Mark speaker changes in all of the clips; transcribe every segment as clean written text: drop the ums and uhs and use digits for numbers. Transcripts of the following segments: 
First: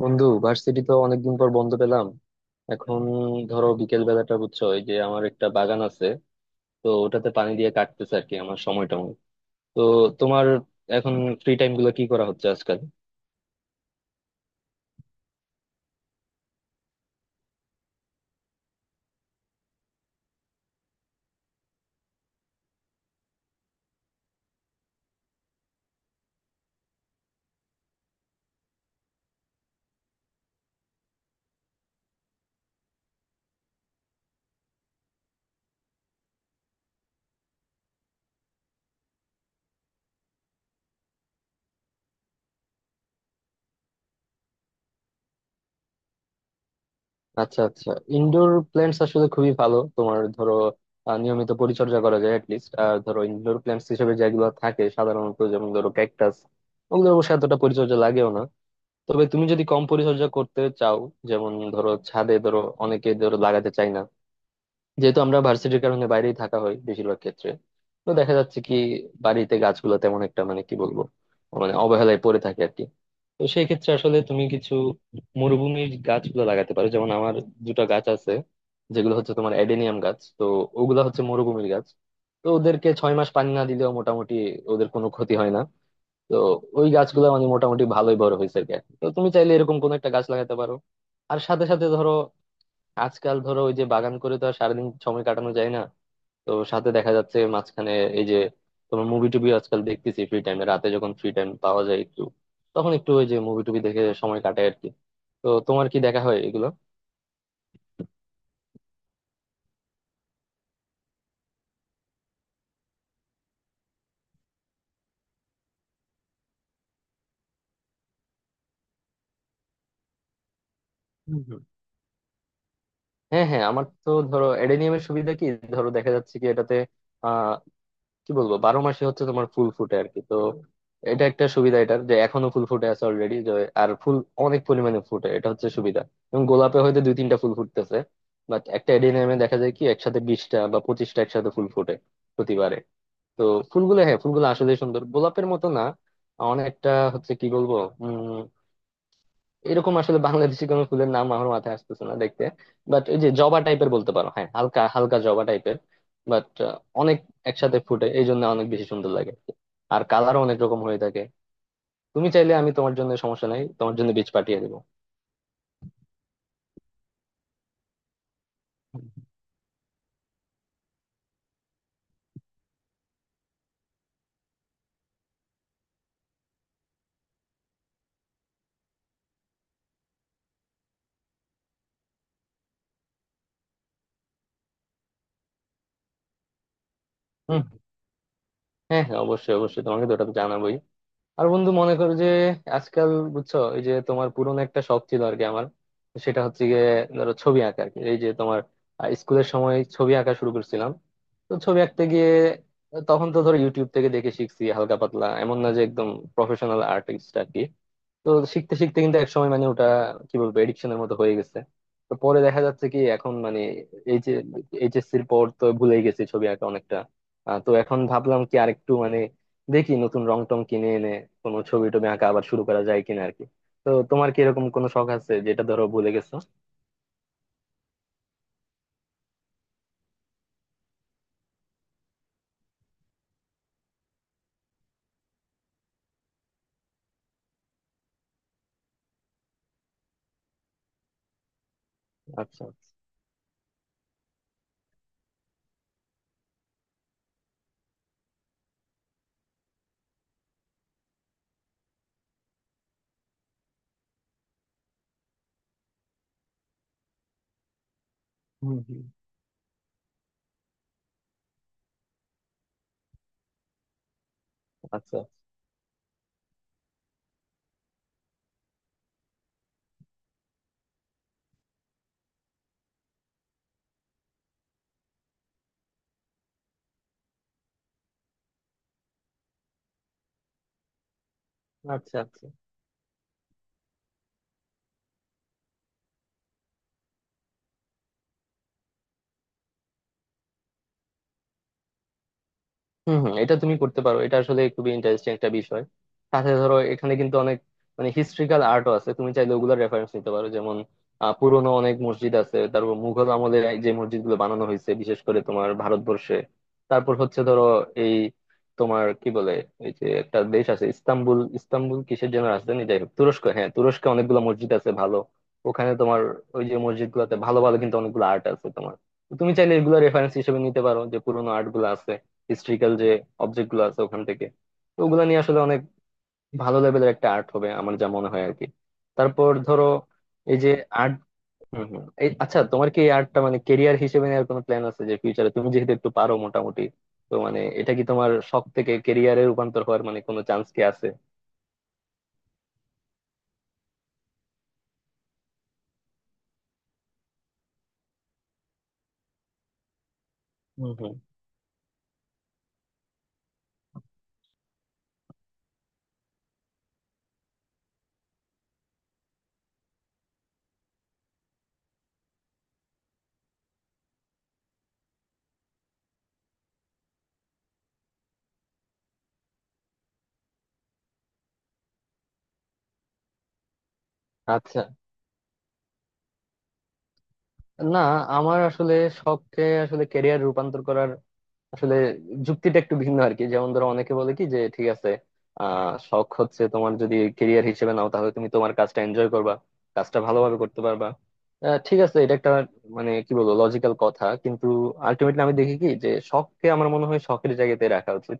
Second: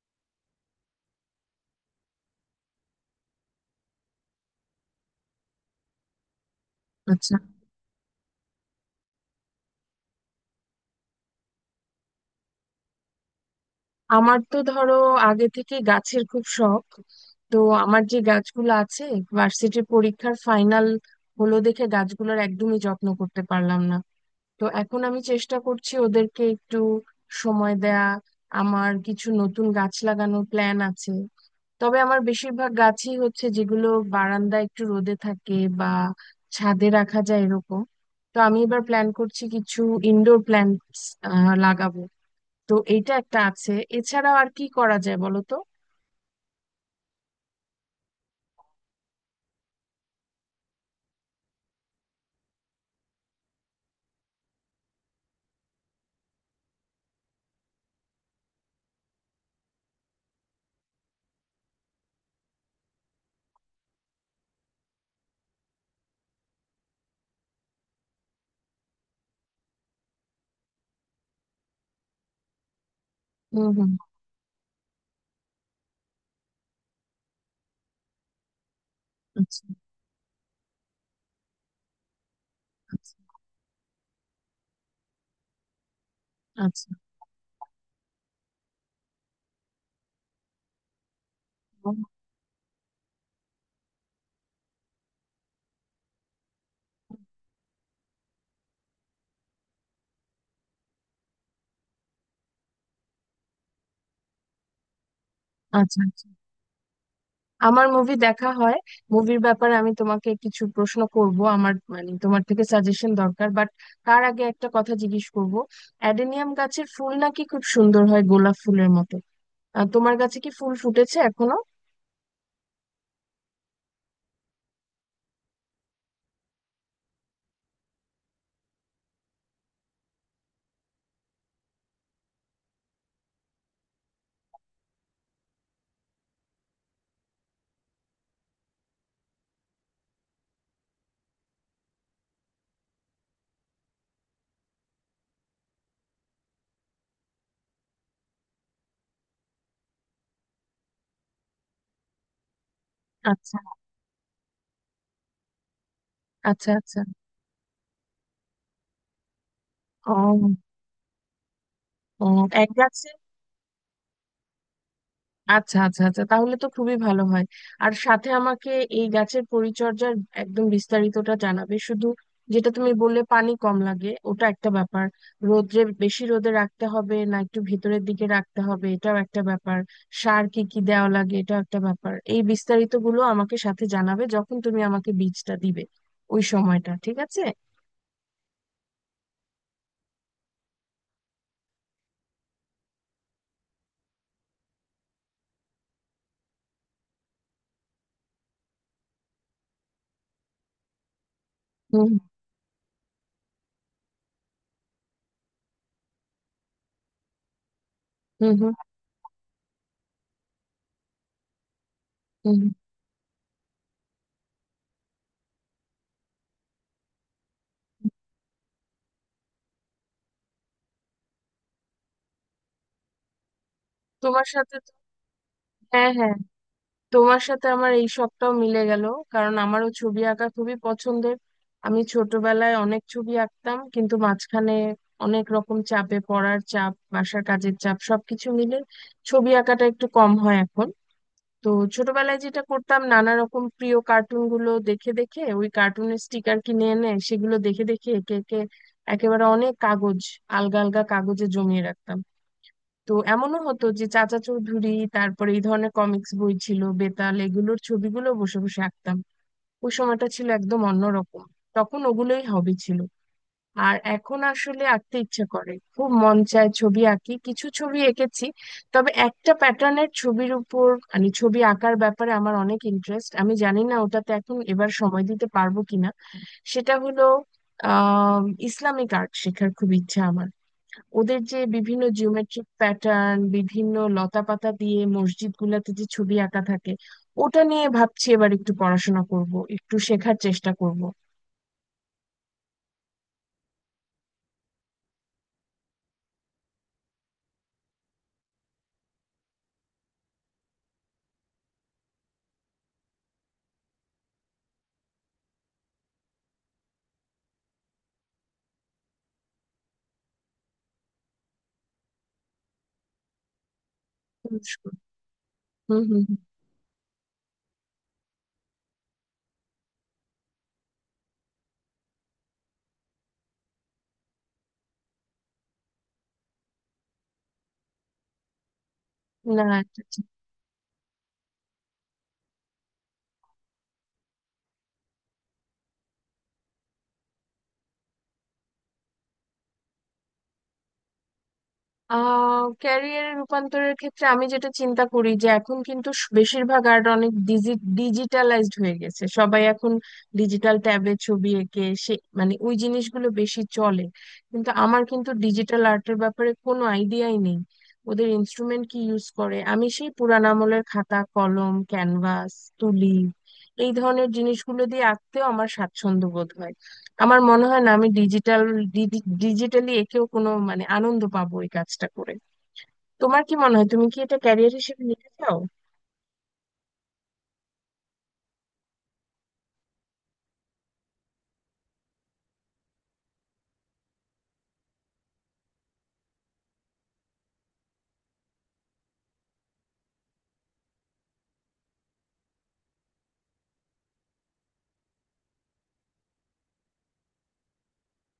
Speaker 1: বন্ধু, ভার্সিটি তো অনেকদিন পর বন্ধ পেলাম। এখন ধরো বিকেল বেলাটা, বুঝছো, এই যে আমার একটা বাগান আছে, তো ওটাতে
Speaker 2: আচ্ছা,
Speaker 1: পানি দিয়ে কাটতেছে আর কি, আমার সময়টা অনেক। তো তোমার এখন ফ্রি টাইম গুলো কি করা হচ্ছে আজকাল?
Speaker 2: আমার তো ধরো আগে থেকে গাছের খুব শখ। তো আমার যে গাছগুলো আছে, ভার্সিটির পরীক্ষার ফাইনাল হলো দেখে গাছগুলোর একদমই যত্ন করতে পারলাম না। তো এখন আমি চেষ্টা করছি ওদেরকে একটু সময় দেয়া। আমার কিছু নতুন গাছ লাগানোর প্ল্যান আছে, তবে আমার বেশিরভাগ গাছই হচ্ছে যেগুলো বারান্দায় একটু রোদে থাকে বা ছাদে রাখা যায় এরকম। তো আমি এবার প্ল্যান করছি কিছু ইনডোর প্ল্যান্টস লাগাবো। তো এইটা একটা আছে, এছাড়াও আর কি করা যায় বলো তো।
Speaker 1: আচ্ছা আচ্ছা, ইনডোর প্ল্যান্টস আসলে খুবই ভালো। তোমার ধরো নিয়মিত পরিচর্যা করা যায় লিস্ট, আর ধরো ইনডোর প্ল্যান্টস হিসেবে যেগুলো থাকে সাধারণত, যেমন ধরো ক্যাকটাস, ওগুলো অবশ্য এতটা পরিচর্যা লাগেও না। তবে তুমি যদি কম পরিচর্যা করতে চাও, যেমন ধরো ছাদে, ধরো অনেকে ধরো লাগাতে চায় না, যেহেতু আমরা ভার্সিটির কারণে বাইরেই থাকা হয় বেশিরভাগ ক্ষেত্রে। তো দেখা যাচ্ছে কি, বাড়িতে গাছগুলো তেমন একটা মানে কি বলবো, মানে অবহেলায় পড়ে থাকে আর কি। তো
Speaker 2: হুম
Speaker 1: সেই
Speaker 2: হুম
Speaker 1: ক্ষেত্রে আসলে তুমি কিছু মরুভূমির গাছগুলো লাগাতে পারো। যেমন আমার দুটো গাছ আছে, যেগুলো হচ্ছে তোমার
Speaker 2: আচ্ছা
Speaker 1: অ্যাডেনিয়াম গাছ। তো ওগুলা হচ্ছে মরুভূমির গাছ, তো ওদেরকে ছয়
Speaker 2: আচ্ছা।
Speaker 1: মাস পানি না দিলেও মোটামুটি ওদের কোনো ক্ষতি হয় না। তো ওই
Speaker 2: আচ্ছা,
Speaker 1: গাছগুলো মানে মোটামুটি ভালোই বড় হয়েছে আর কি। তো তুমি চাইলে এরকম কোন একটা গাছ লাগাতে পারো। আর সাথে সাথে
Speaker 2: ও,
Speaker 1: ধরো, আজকাল ধরো ওই যে বাগান করে তো আর সারাদিন সময় কাটানো যায় না, তো সাথে দেখা যাচ্ছে মাঝখানে এই যে তোমার মুভি টুবি আজকাল দেখতেছি ফ্রি টাইমে। রাতে যখন ফ্রি টাইম পাওয়া যায় একটু, তখন একটু ওই যে মুভি টুবি দেখে সময় কাটায় আর কি। তো তোমার কি
Speaker 2: আচ্ছা
Speaker 1: দেখা
Speaker 2: আচ্ছা।
Speaker 1: হয় এগুলো?
Speaker 2: আমার মুভি দেখা হয়। মুভির ব্যাপারে আমি তোমাকে কিছু প্রশ্ন করব, আমার মানে তোমার থেকে সাজেশন দরকার, বাট তার আগে একটা কথা জিজ্ঞেস করব। অ্যাডেনিয়াম গাছের ফুল নাকি খুব সুন্দর হয়, গোলাপ ফুলের মতো। তোমার গাছে কি ফুল ফুটেছে
Speaker 1: হুম,
Speaker 2: এখনো?
Speaker 1: হুম। হ্যাঁ হ্যাঁ, আমার তো ধরো অ্যাডেনিয়ামের সুবিধা কি, ধরো দেখা যাচ্ছে কি এটাতে, কি বলবো, বারো মাসে হচ্ছে তোমার ফুল ফুটে আর কি। তো এটা একটা সুবিধা এটার, যে এখনো ফুল ফুটে আছে অলরেডি। আর ফুল অনেক পরিমাণে ফুটে, এটা হচ্ছে সুবিধা। এবং গোলাপে হয়তো দুই তিনটা ফুল ফুটতেছে, বাট একটা এডেনিয়ামে দেখা যায় কি একসাথে বিশটা বা পঁচিশটা একসাথে ফুল ফুটে প্রতিবারে। তো ফুলগুলো, হ্যাঁ ফুলগুলো আসলে সুন্দর, গোলাপের মতো না অনেকটা, হচ্ছে কি বলবো, উম এরকম আসলে বাংলাদেশি কোনো ফুলের নাম আমার মাথায় আসতেছে না দেখতে। বাট ওই যে
Speaker 2: আচ্ছা
Speaker 1: জবা টাইপের বলতে পারো, হ্যাঁ হালকা হালকা জবা টাইপের। বাট
Speaker 2: আচ্ছা আচ্ছা।
Speaker 1: অনেক একসাথে ফুটে এই জন্য অনেক বেশি সুন্দর লাগে আর কি। আর কালারও
Speaker 2: ও,
Speaker 1: অনেক রকম হয়ে থাকে।
Speaker 2: ও,
Speaker 1: তুমি চাইলে
Speaker 2: এক
Speaker 1: আমি তোমার
Speaker 2: গাছে,
Speaker 1: জন্য, সমস্যা নাই, তোমার জন্য বীজ পাঠিয়ে দেবো।
Speaker 2: আচ্ছা আচ্ছা আচ্ছা, তাহলে তো খুবই ভালো হয়। আর সাথে আমাকে এই গাছের পরিচর্যার একদম বিস্তারিতটা জানাবে শুধু। যেটা তুমি বললে পানি কম লাগে, ওটা একটা ব্যাপার। রোদ্রে বেশি রোদে রাখতে হবে না, একটু ভিতরের দিকে রাখতে হবে, এটাও একটা ব্যাপার। সার কি কি দেওয়া লাগে, এটাও একটা ব্যাপার। এই বিস্তারিতগুলো আমাকে সাথে জানাবে যখন তুমি আমাকে বীজটা দিবে, ওই সময়টা। ঠিক আছে।
Speaker 1: হুম, হ্যাঁ হ্যাঁ, অবশ্যই অবশ্যই, তোমাকে তো ওটা তো জানাবোই। আর বন্ধু মনে করো যে আজকাল, বুঝছো, এই যে তোমার পুরনো একটা শখ ছিল আর কি আমার, সেটা হচ্ছে গিয়ে ধরো ছবি আঁকা আর কি। এই যে তোমার স্কুলের সময় ছবি আঁকা শুরু করছিলাম। তো ছবি আঁকতে
Speaker 2: হুম
Speaker 1: গিয়ে তখন তো ধরো ইউটিউব থেকে দেখে শিখছি হালকা পাতলা, এমন না যে একদম প্রফেশনাল আর্টিস্ট আর কি। তো
Speaker 2: হুম হুম
Speaker 1: শিখতে শিখতে কিন্তু এক সময় মানে ওটা, কি বলবো, এডিকশনের মতো হয়ে গেছে। তো পরে
Speaker 2: হুম
Speaker 1: দেখা
Speaker 2: হুম।
Speaker 1: যাচ্ছে কি এখন মানে এই যে এইচএসসির পর তো ভুলেই গেছি ছবি আঁকা অনেকটা। তো এখন ভাবলাম কি আরেকটু মানে দেখি নতুন রং টং কিনে এনে কোনো ছবি টবি আঁকা আবার শুরু করা যায় কিনা আর কি। তো তোমার কি
Speaker 2: তোমার
Speaker 1: এরকম
Speaker 2: সাথে
Speaker 1: কোনো শখ আছে যেটা ধরো ভুলে
Speaker 2: হ্যাঁ
Speaker 1: গেছো?
Speaker 2: হ্যাঁ, তোমার সাথে আমার এই সবটাও মিলে গেল, কারণ আমারও ছবি আঁকা খুবই পছন্দের। আমি ছোটবেলায় অনেক ছবি আঁকতাম, কিন্তু মাঝখানে অনেক রকম চাপে, পড়ার চাপ, বাসার কাজের চাপ সবকিছু মিলে ছবি আঁকাটা একটু কম হয় এখন। তো ছোটবেলায় যেটা
Speaker 1: আচ্ছা।
Speaker 2: করতাম, নানা রকম প্রিয় কার্টুন গুলো দেখে দেখে, ওই কার্টুনের স্টিকার কিনে এনে সেগুলো দেখে দেখে একে একে একেবারে অনেক কাগজ, আলগা আলগা কাগজে জমিয়ে রাখতাম। তো এমনও হতো যে চাচা চৌধুরী, তারপরে এই ধরনের কমিক্স বই ছিল বেতাল, এগুলোর ছবিগুলো বসে
Speaker 1: হুম
Speaker 2: বসে
Speaker 1: হুম।
Speaker 2: আঁকতাম। ওই সময়টা ছিল একদম অন্যরকম, তখন ওগুলোই হবি ছিল। আর এখন আসলে আঁকতে
Speaker 1: আচ্ছা
Speaker 2: ইচ্ছে করে, খুব মন চায় ছবি আঁকি, কিছু ছবি এঁকেছি। তবে একটা প্যাটার্নের ছবির উপর, মানে ছবি আঁকার ব্যাপারে আমার অনেক ইন্টারেস্ট, আমি জানি না ওটাতে এখন এবার সময় দিতে পারবো কিনা। সেটা হলো, আহ ইসলামিক আর্ট শেখার খুব ইচ্ছা আমার। ওদের যে বিভিন্ন
Speaker 1: আচ্ছা আচ্ছা,
Speaker 2: জিওমেট্রিক প্যাটার্ন, বিভিন্ন লতাপাতা দিয়ে মসজিদ গুলাতে যে ছবি আঁকা থাকে, ওটা নিয়ে ভাবছি এবার একটু পড়াশোনা করব, একটু শেখার চেষ্টা করব।
Speaker 1: হম হম, এটা তুমি করতে পারো, এটা আসলে খুবই ইন্টারেস্টিং একটা বিষয়। সাথে ধরো এখানে কিন্তু অনেক মানে হিস্ট্রিক্যাল আর্টও আছে, তুমি চাইলে ওগুলোর রেফারেন্স নিতে পারো। যেমন পুরোনো অনেক মসজিদ আছে, তারপর মুঘল আমলে যে মসজিদ গুলো বানানো হয়েছে বিশেষ করে তোমার ভারতবর্ষে, তারপর হচ্ছে ধরো এই তোমার কি বলে, এই যে একটা দেশ আছে ইস্তাম্বুল, ইস্তাম্বুল কিসের যেন রাজধানী, যাই হোক, তুরস্ক, হ্যাঁ তুরস্কে অনেকগুলো মসজিদ আছে ভালো। ওখানে
Speaker 2: হুম
Speaker 1: তোমার
Speaker 2: হুম
Speaker 1: ওই যে মসজিদ গুলাতে ভালো ভালো কিন্তু অনেকগুলো আর্ট আছে তোমার। তো তুমি চাইলে এগুলো রেফারেন্স হিসেবে নিতে পারো, যে পুরোনো আর্ট গুলো আছে, হিস্ট্রিক্যাল যে অবজেক্ট গুলো আছে ওখান থেকে। তো ওগুলা নিয়ে আসলে অনেক ভালো লেভেলের একটা আর্ট হবে আমার যা মনে হয় আর কি।
Speaker 2: হুম।
Speaker 1: তারপর
Speaker 2: না,
Speaker 1: ধরো এই যে আর্ট, হম হম এই আচ্ছা, তোমার কি এই আর্টটা মানে কেরিয়ার হিসেবে নেওয়ার কোনো প্ল্যান আছে? যে ফিউচারে তুমি যেহেতু একটু পারো মোটামুটি, তো মানে এটা কি তোমার শখ থেকে কেরিয়ারে রূপান্তর হওয়ার মানে কোনো চান্স কি আছে?
Speaker 2: ক্যারিয়ারে রূপান্তরের ক্ষেত্রে আমি যেটা চিন্তা করি যে এখন কিন্তু বেশিরভাগ আর্ট অনেক ডিজিটালাইজড হয়ে গেছে, সবাই এখন ডিজিটাল
Speaker 1: হুম
Speaker 2: ট্যাবে
Speaker 1: হুম।
Speaker 2: ছবি এঁকে সে মানে ওই জিনিসগুলো বেশি চলে। কিন্তু আমার কিন্তু ডিজিটাল আর্টের ব্যাপারে কোনো আইডিয়াই নেই, ওদের ইনস্ট্রুমেন্ট কি ইউজ করে। আমি সেই পুরান আমলের খাতা, কলম, ক্যানভাস, তুলি, এই ধরনের জিনিসগুলো দিয়ে আঁকতেও আমার স্বাচ্ছন্দ্য বোধ হয়। আমার মনে হয় না আমি ডিজিটালি একেও কোনো মানে আনন্দ পাবো এই কাজটা করে। তোমার কি মনে হয়, তুমি কি এটা ক্যারিয়ার
Speaker 1: আচ্ছা,
Speaker 2: হিসেবে নিতে চাও?
Speaker 1: না, আমার আসলে শখকে আসলে ক্যারিয়ার রূপান্তর করার আসলে যুক্তিটা একটু ভিন্ন আর কি। যেমন ধরো অনেকে বলে কি যে ঠিক আছে, শখ হচ্ছে তোমার, যদি কেরিয়ার হিসেবে নাও তাহলে তুমি তোমার কাজটা এনজয় করবা, কাজটা ভালোভাবে করতে পারবা। ঠিক আছে, এটা একটা মানে কি বলবো লজিক্যাল কথা, কিন্তু আলটিমেটলি আমি দেখি কি, যে শখকে আমার মনে হয় শখের জায়গাতে রাখা উচিত।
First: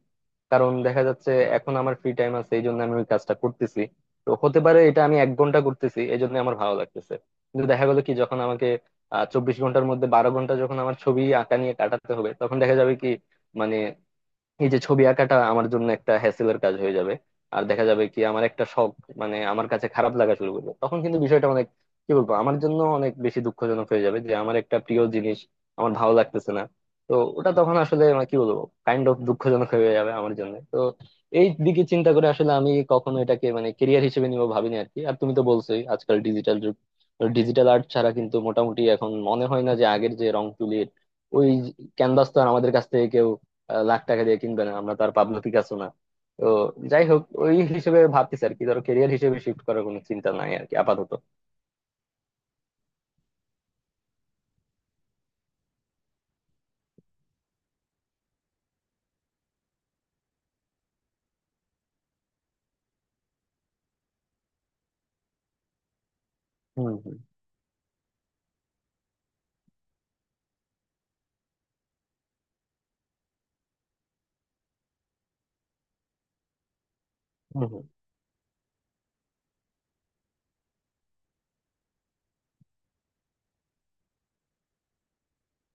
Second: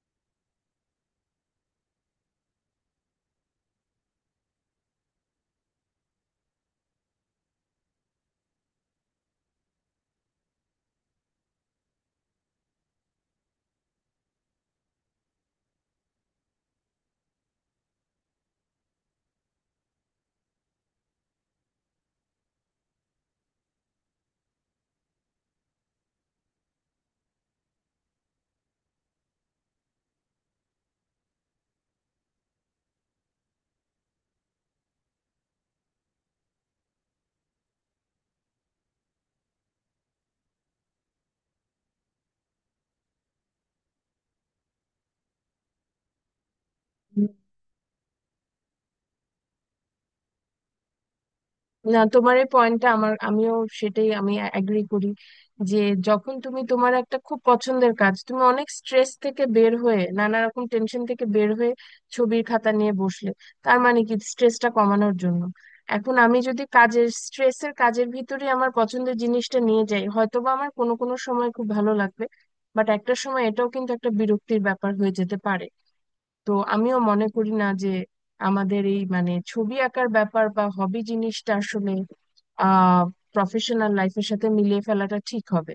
Speaker 1: কারণ দেখা যাচ্ছে এখন আমার ফ্রি টাইম আছে এই জন্য আমি ওই কাজটা করতেছি। তো হতে পারে এটা আমি এক ঘন্টা করতেছি এই জন্য আমার ভালো লাগতেছে, কিন্তু দেখা গেলো কি যখন আমাকে চব্বিশ ঘন্টার মধ্যে বারো ঘন্টা যখন আমার ছবি আঁকা নিয়ে কাটাতে হবে, তখন দেখা যাবে কি, মানে এই যে ছবি আঁকাটা আমার জন্য একটা হ্যাসেলের কাজ হয়ে যাবে। আর দেখা যাবে কি আমার একটা শখ মানে আমার কাছে খারাপ লাগা শুরু করবে, তখন কিন্তু বিষয়টা অনেক, কি বলবো, আমার জন্য অনেক বেশি দুঃখজনক হয়ে যাবে, যে আমার একটা প্রিয় জিনিস আমার ভালো লাগতেছে না। তো ওটা তখন আসলে মানে কি বলবো কাইন্ড অফ দুঃখজনক হয়ে যাবে আমার জন্য। তো এই দিকে চিন্তা করে আসলে আমি কখনো এটাকে মানে কেরিয়ার হিসেবে নিব ভাবিনি আর কি। আর তুমি তো বলছোই আজকাল ডিজিটাল যুগ, ডিজিটাল আর্ট ছাড়া কিন্তু মোটামুটি এখন মনে হয় না যে আগের যে রং তুলির ওই ক্যানভাস তো আর আমাদের কাছ থেকে কেউ লাখ টাকা দিয়ে কিনবে না, আমরা তো আর পাবলো পিকাসো না। তো যাই হোক, ওই হিসেবে ভাবতেছি আর কি, ধরো কেরিয়ার হিসেবে শিফট করার কোনো চিন্তা নাই আর কি আপাতত।
Speaker 2: না, তোমার এই পয়েন্টটা আমার, আমিও সেটাই, আমি অ্যাগ্রি করি যে যখন তুমি তোমার একটা খুব পছন্দের কাজ, তুমি অনেক স্ট্রেস থেকে বের হয়ে, নানা রকম টেনশন থেকে বের হয়ে ছবির খাতা নিয়ে বসলে, তার মানে কি স্ট্রেসটা কমানোর জন্য। এখন আমি যদি
Speaker 1: হুম
Speaker 2: কাজের
Speaker 1: হুম।
Speaker 2: স্ট্রেসের, কাজের ভিতরে আমার পছন্দের জিনিসটা নিয়ে যাই, হয়তোবা আমার কোনো কোনো সময় খুব ভালো লাগবে, বাট একটা সময় এটাও কিন্তু একটা বিরক্তির ব্যাপার হয়ে যেতে পারে। তো আমিও মনে করি
Speaker 1: হুম
Speaker 2: না
Speaker 1: হুম।
Speaker 2: যে আমাদের এই মানে ছবি আঁকার ব্যাপার বা হবি জিনিসটা আসলে আহ প্রফেশনাল লাইফের সাথে মিলিয়ে ফেলাটা ঠিক হবে।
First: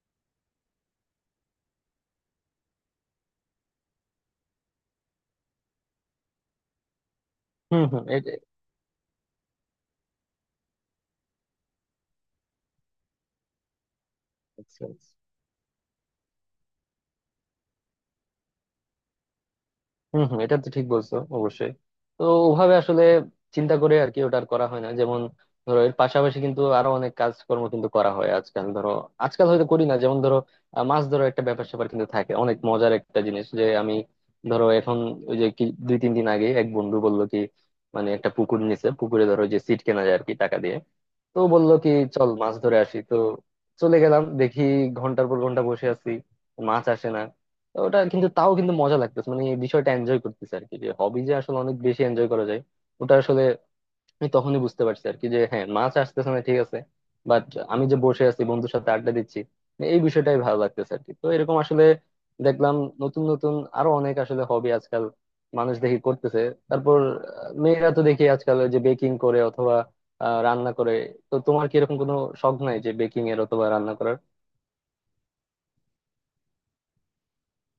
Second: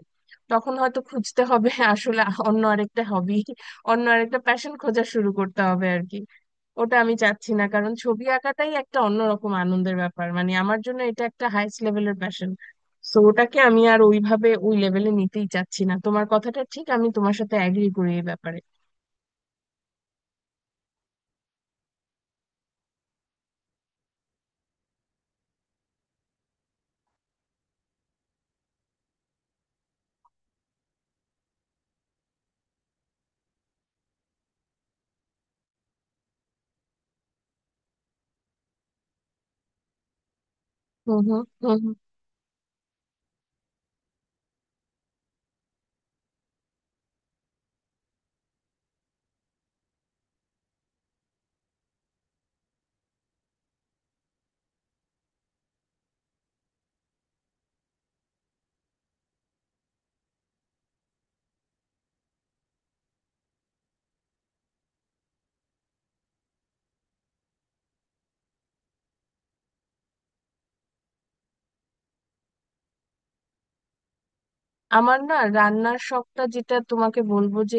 Speaker 2: তখন হয়তো খুঁজতে হবে আসলে অন্য আরেকটা হবি, অন্য আরেকটা প্যাশন খোঁজা শুরু করতে হবে আর কি। ওটা আমি চাচ্ছি না,
Speaker 1: হুম
Speaker 2: কারণ
Speaker 1: হুম,
Speaker 2: ছবি
Speaker 1: এটা-
Speaker 2: আঁকাটাই একটা অন্যরকম আনন্দের ব্যাপার, মানে আমার জন্য এটা একটা হাইস্ট লেভেলের প্যাশন। তো ওটাকে আমি আর ওইভাবে ওই
Speaker 1: আচ্ছা
Speaker 2: লেভেলে
Speaker 1: আচ্ছা।
Speaker 2: নিতেই চাচ্ছি না। তোমার কথাটা ঠিক, আমি তোমার সাথে অ্যাগ্রি করি এই ব্যাপারে।
Speaker 1: হম হম, এটা তো ঠিক বলছো অবশ্যই। তো ওভাবে আসলে চিন্তা করে আর কি ওটা আর করা হয় না। যেমন ধরো এর পাশাপাশি কিন্তু আরো অনেক কাজকর্ম কিন্তু করা হয় আজকাল, ধরো আজকাল হয়তো করি না, যেমন ধরো মাছ ধরো একটা ব্যাপার স্যাপার কিন্তু থাকে, অনেক মজার একটা জিনিস। যে আমি ধরো এখন ওই যে কি দুই তিন দিন আগে এক বন্ধু বললো কি, মানে একটা পুকুর নিছে, পুকুরে ধরো যে সিট কেনা যায় আর কি টাকা দিয়ে,
Speaker 2: হুম
Speaker 1: তো
Speaker 2: হুম
Speaker 1: বললো
Speaker 2: হুম
Speaker 1: কি
Speaker 2: হুম।
Speaker 1: চল মাছ ধরে আসি। তো চলে গেলাম, দেখি ঘন্টার পর ঘন্টা বসে আছি, মাছ আসে না। তো ওটা কিন্তু তাও কিন্তু মজা লাগতেছে, মানে এই বিষয়টা এনজয় করতেছে আর কি, যে হবি যে আসলে অনেক বেশি এনজয় করা যায় ওটা আসলে। আমি তখনই বুঝতে পারছি আর কি, যে হ্যাঁ মাছ আসতেছে না ঠিক আছে, বাট আমি যে বসে আছি বন্ধুর সাথে আড্ডা দিচ্ছি এই বিষয়টাই ভালো লাগতেছে আর কি। তো এরকম আসলে দেখলাম নতুন নতুন আরো অনেক আসলে হবি আজকাল মানুষ দেখি করতেছে। তারপর মেয়েরা তো দেখি আজকাল ওই যে বেকিং করে অথবা রান্না করে। তো তোমার কি এরকম কোনো শখ নাই যে বেকিং এর অথবা রান্না করার?
Speaker 2: আমার না রান্নার শখটা, যেটা তোমাকে বলবো যে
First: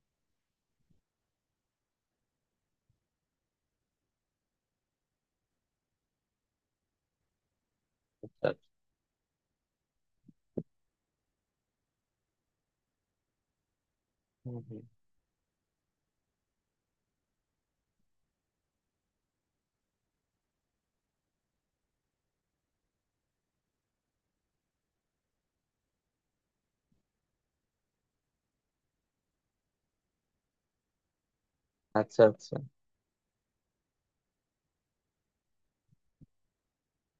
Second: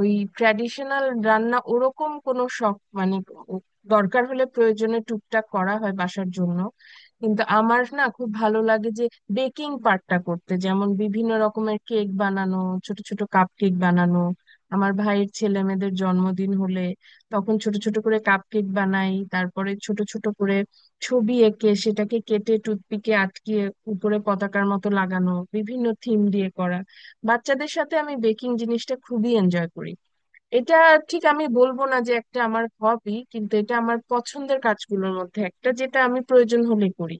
Speaker 2: ওই ট্র্যাডিশনাল রান্না ওরকম কোনো শখ মানে ও- দরকার হলে প্রয়োজনে টুকটাক করা হয় বাসার জন্য। কিন্তু আমার না খুব ভালো লাগে যে বেকিং পার্টটা করতে, যেমন বিভিন্ন রকমের কেক বানানো, ছোট ছোট কাপ কেক বানানো।
Speaker 1: হুম, হুম।
Speaker 2: আমার ভাইয়ের ছেলে মেয়েদের জন্মদিন হলে তখন ছোট ছোট করে কাপ কেক বানাই, তারপরে ছোট ছোট করে ছবি এঁকে সেটাকে কেটে টুথপিকে আটকিয়ে উপরে পতাকার মতো লাগানো, বিভিন্ন থিম দিয়ে করা। বাচ্চাদের সাথে আমি বেকিং জিনিসটা খুবই এনজয় করি। এটা ঠিক আমি বলবো না যে
Speaker 1: আচ্ছা
Speaker 2: একটা
Speaker 1: আচ্ছা।
Speaker 2: আমার হবি, কিন্তু এটা আমার পছন্দের কাজগুলোর মধ্যে একটা যেটা আমি প্রয়োজন হলে করি।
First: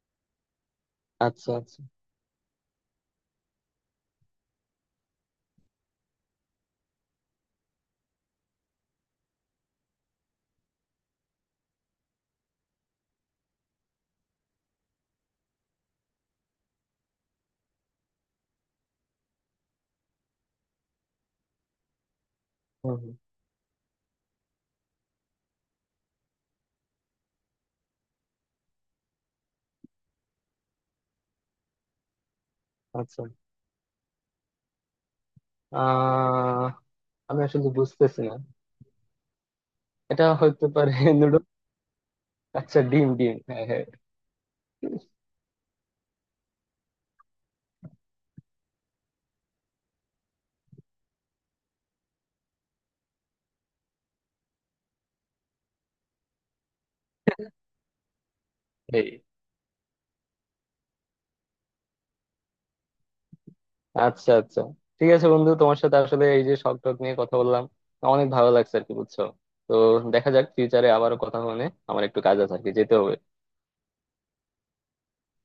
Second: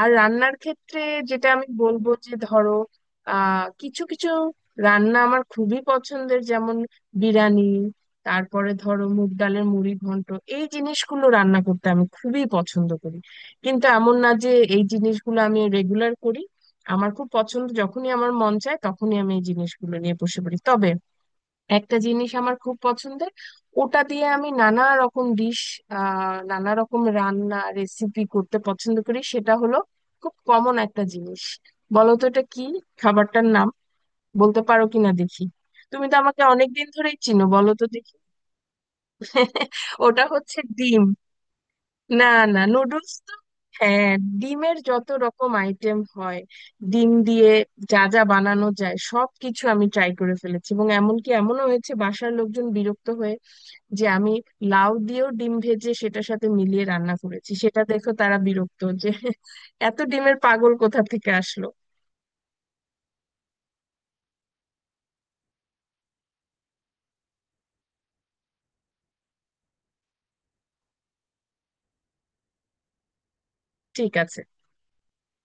Speaker 2: আর রান্নার ক্ষেত্রে যেটা
Speaker 1: আচ্ছা
Speaker 2: আমি
Speaker 1: আচ্ছা।
Speaker 2: বলবো যে ধরো কিছু কিছু রান্না আমার খুবই পছন্দের, যেমন বিরিয়ানি, তারপরে ধরো মুগ ডালের মুড়ি ঘন্ট, এই জিনিসগুলো রান্না করতে আমি খুবই পছন্দ করি। কিন্তু এমন না যে এই জিনিসগুলো আমি রেগুলার করি, আমার খুব পছন্দ, যখনই আমার মন চায় তখনই আমি এই জিনিসগুলো নিয়ে বসে পড়ি। তবে একটা জিনিস আমার খুব
Speaker 1: হুম হুম।
Speaker 2: পছন্দের, ওটা দিয়ে আমি নানা রকম ডিশ, নানা রকম রান্না রেসিপি করতে পছন্দ করি। সেটা হলো খুব কমন একটা জিনিস, বলো তো এটা কি
Speaker 1: আচ্ছা,
Speaker 2: খাবারটার নাম, বলতে পারো কিনা দেখি। তুমি তো আমাকে
Speaker 1: আহ
Speaker 2: অনেকদিন ধরেই
Speaker 1: আমি
Speaker 2: চিনো,
Speaker 1: আসলে
Speaker 2: বলো তো দেখি।
Speaker 1: বুঝতেছি না।
Speaker 2: ওটা
Speaker 1: এটা
Speaker 2: হচ্ছে
Speaker 1: হতে পারে
Speaker 2: ডিম।
Speaker 1: নুডলস।
Speaker 2: না, না,
Speaker 1: আচ্ছা, ডিম,
Speaker 2: নুডলস তো,
Speaker 1: ডিম, হ্যাঁ হ্যাঁ।
Speaker 2: হ্যাঁ। ডিমের যত রকম আইটেম হয়, ডিম দিয়ে যা যা বানানো যায় সব কিছু আমি ট্রাই করে ফেলেছি। এবং এমনকি এমনও হয়েছে, বাসার লোকজন বিরক্ত হয়ে, যে আমি লাউ দিয়েও ডিম ভেজে সেটার সাথে মিলিয়ে রান্না করেছি, সেটা দেখো তারা বিরক্ত যে
Speaker 1: এই
Speaker 2: এত ডিমের পাগল কোথা থেকে আসলো।
Speaker 1: আচ্ছা আচ্ছা। ঠিক আছে বন্ধু, তোমার সাথে আসলে এই যে শখ টক নিয়ে কথা বললাম, অনেক ভালো লাগছে আর কি, বুঝছো। তো দেখা যাক ফিউচারে আবারও কথা হবে। না। আমার একটু কাজ আছে আর কি, যেতে হবে।
Speaker 2: ঠিক আছে।